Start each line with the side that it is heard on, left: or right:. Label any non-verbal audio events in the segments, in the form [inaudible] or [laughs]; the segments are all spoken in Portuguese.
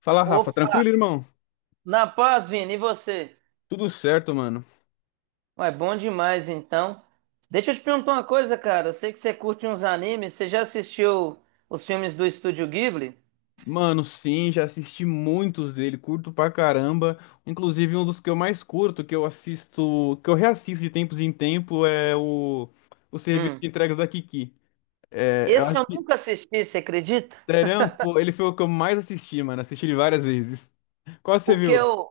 left: Fala, Rafa.
right: Opa,
left: Tranquilo, irmão?
right: na paz, Vini, e você?
left: Tudo certo, mano.
right: Ué, bom demais, então. Deixa eu te perguntar uma coisa, cara. Eu sei que você curte uns animes. Você já assistiu os filmes do Estúdio Ghibli?
left: Mano, sim, já assisti muitos dele, curto pra caramba. Inclusive, um dos que eu mais curto, que eu assisto, que eu reassisto de tempos em tempo, é o serviço de
right: Hum.
left: entregas da Kiki. É, eu
right: Esse
left: acho
right: eu
left: que,
right: nunca assisti, você acredita?
left: sério, pô, ele foi o que eu mais assisti, mano. Assisti ele várias vezes. Qual você
right: O que
left: viu?
right: eu,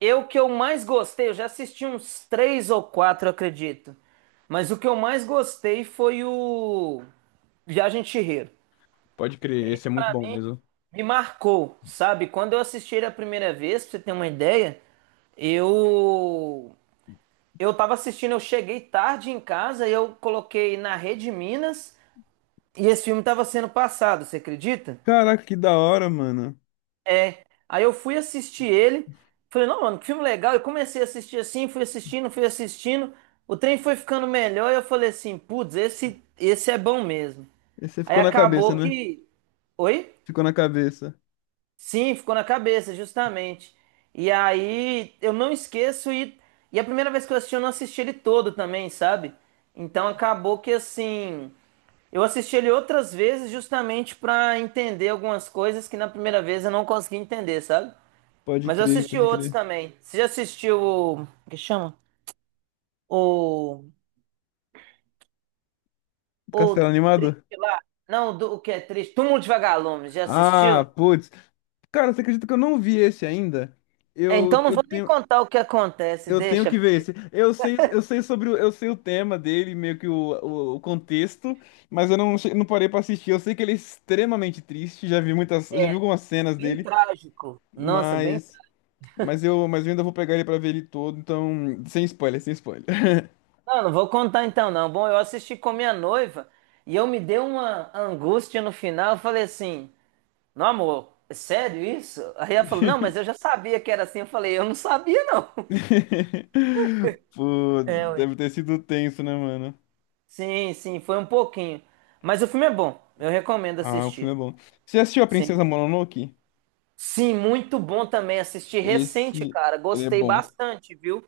right: eu que eu mais gostei, eu já assisti uns três ou quatro, eu acredito. Mas o que eu mais gostei foi o Viagem de Chihiro.
left: Pode crer, esse é muito bom mesmo.
right: Me marcou, sabe? Quando eu assisti ele a primeira vez, pra você ter uma ideia, eu Eu tava assistindo, eu cheguei tarde em casa e eu coloquei na Rede Minas e esse filme tava sendo passado, você acredita?
left: Caraca, que da hora, mano.
right: É. Aí eu fui assistir ele, falei, não, mano, que filme legal. Eu comecei a assistir assim, fui assistindo, fui assistindo. O trem foi ficando melhor e eu falei assim, putz, esse é bom mesmo.
left: Esse
right: Aí
left: ficou na cabeça,
right: acabou
left: né?
right: que. Oi?
left: Ficou na cabeça.
right: Sim, ficou na cabeça, justamente. E aí eu não esqueço, e a primeira vez que eu assisti, eu não assisti ele todo também, sabe? Então acabou que assim, eu assisti ele outras vezes justamente pra entender algumas coisas que na primeira vez eu não consegui entender, sabe?
left: Pode
right: Mas eu
left: crer,
right: assisti
left: pode
right: outros
left: crer.
right: também. Você já assistiu o que chama? O
left: Castelo
right: o
left: Animado?
right: Triste lá? Não, do, o que é triste? Túmulo de Vagalumes, já
left: Ah,
right: assistiu?
left: putz. Cara, você acredita que eu não vi esse ainda?
right: É,
left: Eu,
right: então não
left: eu
right: vou nem
left: tenho,
right: contar o que acontece,
left: eu tenho
right: deixa.
left: que ver esse. Eu sei sobre o, eu sei o tema dele, meio que o contexto, mas eu não, não parei pra assistir. Eu sei que ele é extremamente triste, já vi muitas, já vi algumas cenas
right: Bem
left: dele,
right: trágico. Nossa, bem.
left: mas mas eu ainda vou pegar ele pra ver ele todo, então sem spoiler, sem spoiler.
right: Não, não vou contar então, não. Bom, eu assisti com minha noiva e eu me dei uma angústia no final. Eu falei assim: Não, amor, é sério isso? Aí ela falou: Não, mas eu já sabia que era assim. Eu falei: Eu não sabia, não.
left: [laughs] Pô,
right: É, ué.
left: deve ter sido tenso, né, mano?
right: Sim, sim, foi um pouquinho. Mas o filme é bom. Eu recomendo
left: Ah, o filme
right: assistir.
left: é bom. Você assistiu A
right: Sim.
left: Princesa Mononoke?
right: Sim, muito bom também. Assisti recente,
left: Esse,
right: cara.
left: ele é
right: Gostei
left: bom.
right: bastante, viu?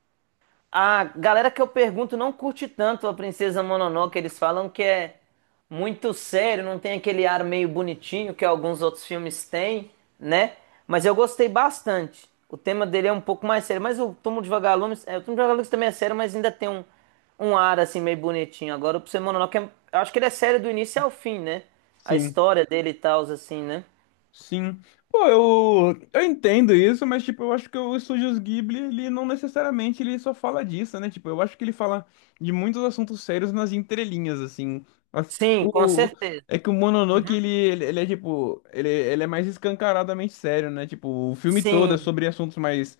right: A galera que eu pergunto não curte tanto a Princesa Mononoke, eles falam que é muito sério, não tem aquele ar meio bonitinho que alguns outros filmes têm, né? Mas eu gostei bastante. O tema dele é um pouco mais sério, mas o Túmulo de Vagalumes, é, o Túmulo de Vagalumes também é sério, mas ainda tem um, um ar assim meio bonitinho. Agora o Princesa Mononoke, eu acho que ele é sério do início ao fim, né? A
left: Sim.
right: história dele e tal, assim, né?
left: Sim. Pô, eu entendo isso, mas tipo, eu acho que o Estúdios Ghibli, ele não necessariamente ele só fala disso, né? Tipo, eu acho que ele fala de muitos assuntos sérios nas entrelinhas, assim. As-
right: Sim, com
left: O, é
right: certeza.
left: que o Mononoke, ele é tipo, ele é mais escancaradamente sério, né? Tipo, o filme todo é
right: Sim,
left: sobre assuntos mais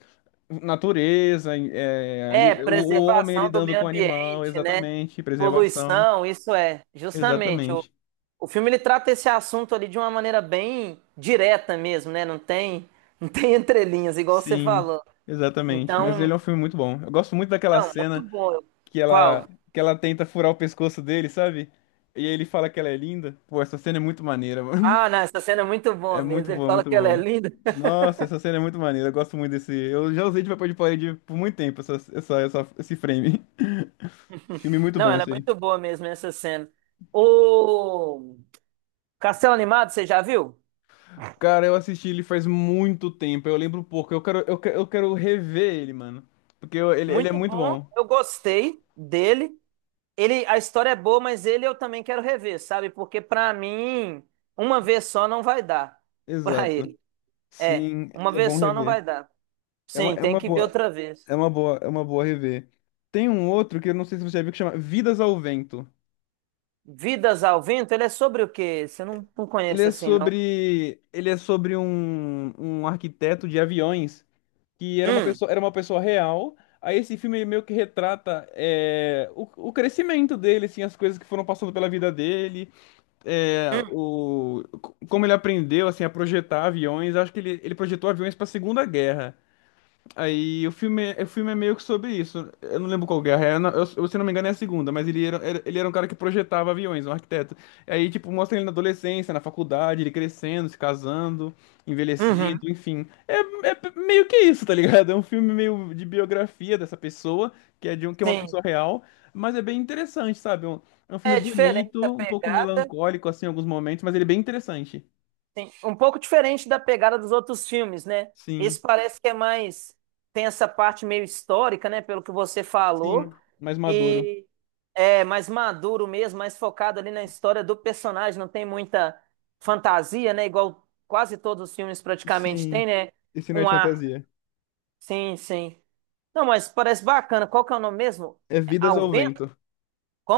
left: natureza, é,
right: é,
left: o homem
right: preservação do
left: lidando
right: meio
left: com o animal,
right: ambiente, né?
left: exatamente, preservação,
right: Poluição, isso é. Justamente, o,
left: exatamente.
right: o filme ele trata esse assunto ali de uma maneira bem direta mesmo, né? Não tem [laughs] entrelinhas, igual você
left: Sim,
right: falou.
left: exatamente. Mas ele
right: Então,
left: é um filme muito bom. Eu gosto muito daquela
right: não, muito
left: cena
right: bom.
left: que ela,
right: Qual?
left: que ela tenta furar o pescoço dele, sabe? E ele fala que ela é linda. Pô, essa cena é muito maneira, [laughs] mano.
right: Ah, não, essa cena é muito
left: É
right: boa
left: muito
right: mesmo. Ele
left: boa,
right: fala
left: muito
right: que ela é
left: boa.
right: linda. [laughs]
left: Nossa, essa cena é muito maneira. Eu gosto muito desse. Eu já usei de papel de parede por muito tempo, esse frame. [laughs] Filme muito
right: Não,
left: bom
right: ela é
left: esse aí.
right: muito boa mesmo, essa cena. O Castelo Animado, você já viu?
left: Cara, eu assisti ele faz muito tempo. Eu lembro pouco. Eu quero rever ele, mano. Ele é
right: Muito
left: muito
right: bom.
left: bom.
right: Eu gostei dele. Ele, a história é boa, mas ele eu também quero rever, sabe? Porque pra mim, uma vez só não vai dar [laughs] pra
left: Exato.
right: ele. É,
left: Sim,
right: uma
left: é
right: vez
left: bom
right: só não vai
left: rever.
right: dar. Sim,
left: É
right: tem
left: uma
right: que ver
left: boa.
right: outra vez.
left: É uma boa, é uma boa rever. Tem um outro que eu não sei se você já viu que chama Vidas ao Vento.
right: Vidas ao Vento, ele é sobre o quê? Você não, não conhece assim, não?
left: Ele é sobre um, um arquiteto de aviões que
right: Hum,
left: era uma pessoa real. Aí esse filme meio que retrata é, o crescimento dele, assim, as coisas que foram passando pela vida dele, é,
right: hum,
left: como ele aprendeu assim a projetar aviões. Acho que ele projetou aviões para a Segunda Guerra. Aí o filme, o filme é meio que sobre isso. Eu não lembro qual guerra é. Eu, não- eu, se não me engano, é a segunda, mas ele era um cara que projetava aviões, um arquiteto. Aí, tipo, mostra ele na adolescência, na faculdade, ele crescendo, se casando,
right: uhum.
left: envelhecendo, enfim. É, meio que isso, tá ligado? É um filme meio de biografia dessa pessoa, que é uma
right: Sim.
left: pessoa real, mas é bem interessante, sabe? É um filme
right: É diferente a
left: bonito, um pouco
right: pegada,
left: melancólico, assim, em alguns momentos, mas ele é bem interessante.
right: sim. Um pouco diferente da pegada dos outros filmes, né? Esse
left: Sim,
right: parece que é mais. Tem essa parte meio histórica, né? Pelo que você
left: sim,
right: falou.
left: mais maduro.
right: E é mais maduro mesmo, mais focado ali na história do personagem, não tem muita fantasia, né? Igual quase todos os filmes praticamente
left: Sim,
right: tem, né?
left: esse não é
right: Um
left: de
right: ar.
left: fantasia.
right: Sim, sim. Não, mas parece bacana. Qual que é o nome mesmo?
left: É Vidas
right: Ao
left: ao
right: vento?
left: Vento.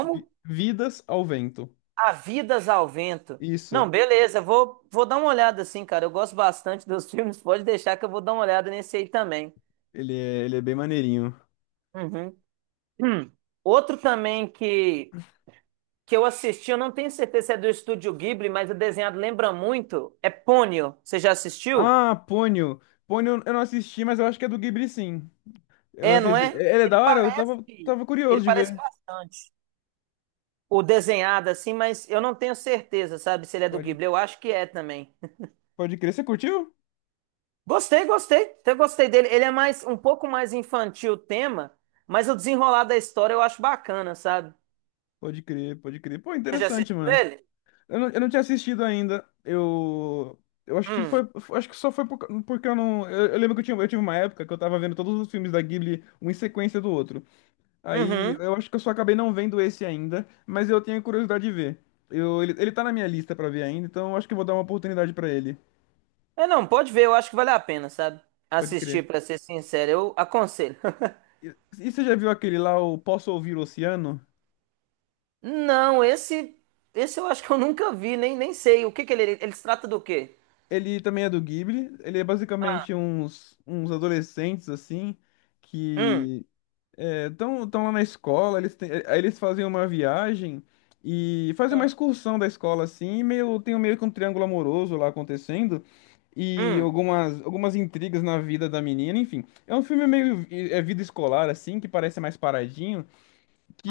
left: Vidas ao Vento.
right: Há vidas ao vento. Não,
left: Isso.
right: beleza, vou dar uma olhada assim, cara. Eu gosto bastante dos [laughs] filmes, pode deixar que eu vou dar uma olhada nesse aí também.
left: Ele é bem maneirinho.
right: Uhum. Hum. Outro também que eu assisti, eu não tenho certeza se é do Estúdio Ghibli, mas o desenhado lembra muito. É Ponyo. Você já assistiu?
left: Ah, Ponyo. Ponyo eu não assisti, mas eu acho que é do Ghibli, sim. Eu não
right: É, não
left: assisti.
right: é?
left: É, ele é
right: Ele
left: da hora? Eu
right: parece,
left: tava, tava
right: ele
left: curioso de
right: parece
left: ver.
right: bastante. O desenhado assim, mas eu não tenho certeza, sabe, se ele é do
left: Pode,
right: Ghibli. Eu acho que é também.
left: pode crer. Você curtiu?
right: Gostei, gostei. Eu gostei dele. Ele é mais um pouco mais infantil o tema, mas o desenrolar da história eu acho bacana, sabe?
left: Pode crer, pode crer. Pô,
right: Você já
left: interessante,
right: assistiu
left: mano.
right: ele?
left: Eu não tinha assistido ainda. Eu acho que
right: Hum.
left: foi... Acho que só foi por, porque eu não... eu lembro que eu tinha, eu tive uma época que eu tava vendo todos os filmes da Ghibli, um em sequência do outro. Aí
right: Uhum.
left: eu acho que eu só acabei não vendo esse ainda, mas eu tenho curiosidade de ver. Ele tá na minha lista pra ver ainda, então eu acho que eu vou dar uma oportunidade pra ele.
right: É, não, pode ver, eu acho que vale a pena, sabe?
left: Pode crer.
right: Assistir, pra ser sincero, eu aconselho. [laughs]
left: E você já viu aquele lá, o Posso Ouvir o Oceano?
right: Não, esse eu acho que eu nunca vi, nem sei. O que que ele se trata do quê?
left: Ele também é do Ghibli. Ele é basicamente uns, uns adolescentes, assim,
right: Hum,
left: que estão lá na escola, eles, aí eles fazem uma viagem e fazem uma excursão da escola assim, e meio, tem um, meio que um triângulo amoroso lá acontecendo e
right: hum,
left: algumas, algumas intrigas na vida da menina, enfim. É um filme meio é vida escolar assim, que parece mais paradinho,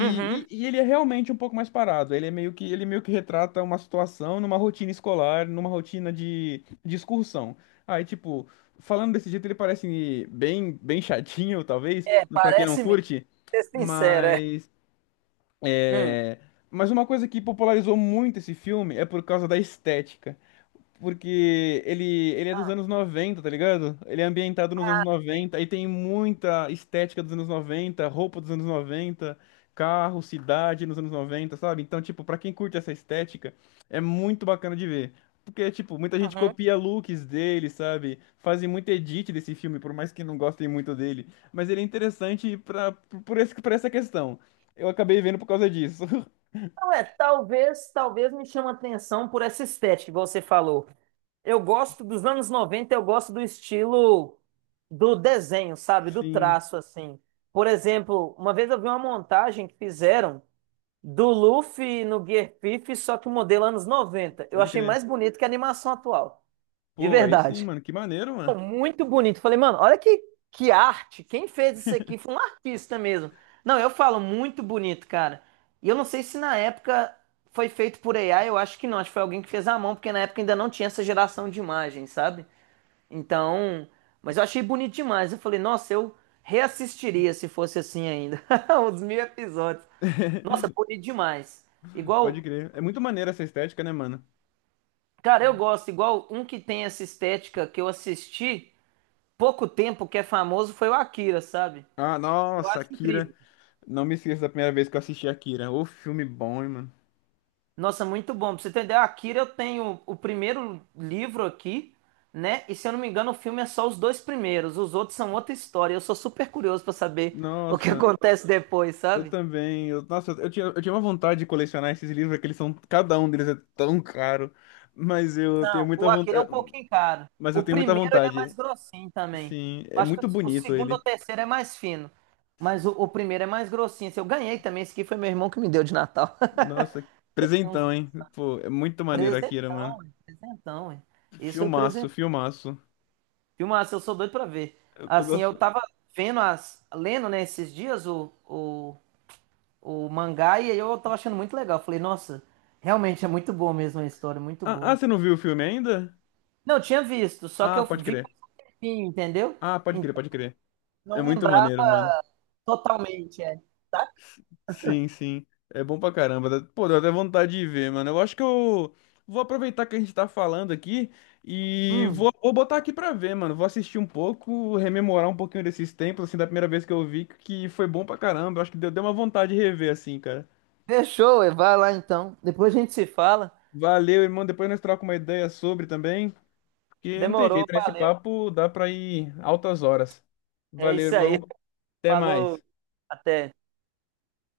right: uhum.
left: e ele é realmente um pouco mais parado. Ele é meio que, ele meio que retrata uma situação numa rotina escolar, numa rotina de excursão. Aí, tipo, falando desse jeito, ele parece bem, bem chatinho, talvez,
right: É,
left: pra quem não
right: parece mesmo,
left: curte.
right: ser sincero, é.
left: Mas,
right: Hum,
left: é, mas uma coisa que popularizou muito esse filme é por causa da estética. Porque ele é dos anos noventa, tá ligado? Ele é ambientado nos anos noventa, aí tem muita estética dos anos noventa, roupa dos anos noventa, carro, cidade nos anos noventa, sabe? Então, tipo, pra quem curte essa estética, é muito bacana de ver. Porque, tipo, muita gente
right: uhum.
left: copia looks dele, sabe? Fazem muito edit desse filme, por mais que não gostem muito dele. Mas ele é interessante pra, por esse, por essa questão. Eu acabei vendo por causa disso.
right: Não é, talvez me chama a atenção por essa estética que você falou. Eu gosto dos anos 90, eu gosto do estilo do desenho, sabe?
left: [laughs]
right: Do
left: Sim,
right: traço, assim. Por exemplo, uma vez eu vi uma montagem que fizeram do Luffy no Gear Fifth, só que o modelo anos 90. Eu
left: pode
right: achei
left: crer.
right: mais bonito que a animação atual. De
left: Pô, aí sim,
right: verdade.
left: mano, que maneiro, mano.
right: Mano, muito bonito. Falei, mano, olha que arte. Quem fez isso aqui foi um artista mesmo. Não, eu falo muito bonito, cara. E eu não sei se na época foi feito por AI, eu acho que não. Acho que foi alguém que fez à mão, porque na época ainda não tinha essa geração de imagens, sabe? Então, mas eu achei bonito demais. Eu falei, nossa, eu reassistiria se fosse assim ainda. [laughs] Os 1000 episódios. Nossa,
left: [laughs]
right: bonito demais.
left: Pode
right: Igual,
left: crer. É muito maneira essa estética, né, mano?
right: cara, eu gosto, igual um que tem essa estética que eu assisti. Pouco tempo que é famoso foi o Akira, sabe?
left: Ah,
right: Eu
left: nossa,
right: acho
left: Akira.
right: incrível.
left: Não me esqueço da primeira vez que eu assisti Akira. Ô, filme bom, hein, mano?
right: Nossa, muito bom. Pra você entender, o Akira eu tenho o primeiro livro aqui, né? E se eu não me engano, o filme é só os dois primeiros. Os outros são outra história. Eu sou super curioso pra saber o que
left: Nossa,
right: acontece depois,
left: eu
right: sabe?
left: também. Eu, nossa, eu tinha uma vontade de colecionar esses livros, porque eles são. Cada um deles é tão caro. Mas eu tenho
right: Não,
left: muita
right: o Akira é
left: vontade.
right: um pouquinho caro.
left: Mas eu
right: O
left: tenho muita
right: primeiro ele é
left: vontade.
right: mais grossinho também.
left: Sim, é
right: Eu acho que o
left: muito
right: o
left: bonito
right: segundo ou
left: ele.
right: terceiro é mais fino. Mas o primeiro é mais grossinho. Esse eu ganhei também. Esse aqui foi meu irmão que me deu de Natal.
left: Nossa, presentão,
right: [laughs]
left: hein? Pô, é muito maneiro Akira, mano.
right: Presentão, é, presentão, é. Esse foi
left: Filmaço,
right: presente.
left: filmaço.
right: Filmaço, eu sou doido pra ver.
left: Eu
right: Assim, eu
left: gosto.
right: tava vendo as, lendo, né, esses dias o mangá e aí eu tava achando muito legal. Falei, nossa, realmente é muito boa mesmo a história, muito
left: Ah, ah,
right: boa.
left: você não viu o filme ainda?
right: Não, eu tinha visto, só que
left: Ah,
right: eu
left: pode
right: vi
left: crer.
right: com um tempinho, entendeu?
left: Ah, pode crer,
right: Então
left: pode crer. É
right: não
left: muito
right: lembrava
left: maneiro, mano.
right: totalmente, é. Tá?
left: Sim, sim. É bom pra caramba. Dá- Pô, deu até vontade de ver, mano. Eu acho que eu vou aproveitar que a gente tá falando aqui e
right: Hum,
left: vou, vou botar aqui pra ver, mano. Vou assistir um pouco, rememorar um pouquinho desses tempos, assim, da primeira vez que eu vi, que foi bom pra caramba. Eu acho que deu, deu uma vontade de rever, assim, cara.
right: fechou, ué, vai lá então. Depois a gente se fala.
left: Valeu, irmão. Depois nós trocamos uma ideia sobre também, porque não tem
right: Demorou,
left: jeito, né? Esse
right: valeu.
left: papo dá pra ir altas horas.
right: É
left: Valeu,
right: isso aí.
left: irmão.
right: [laughs]
left: Até
right: Falou,
left: mais.
right: até.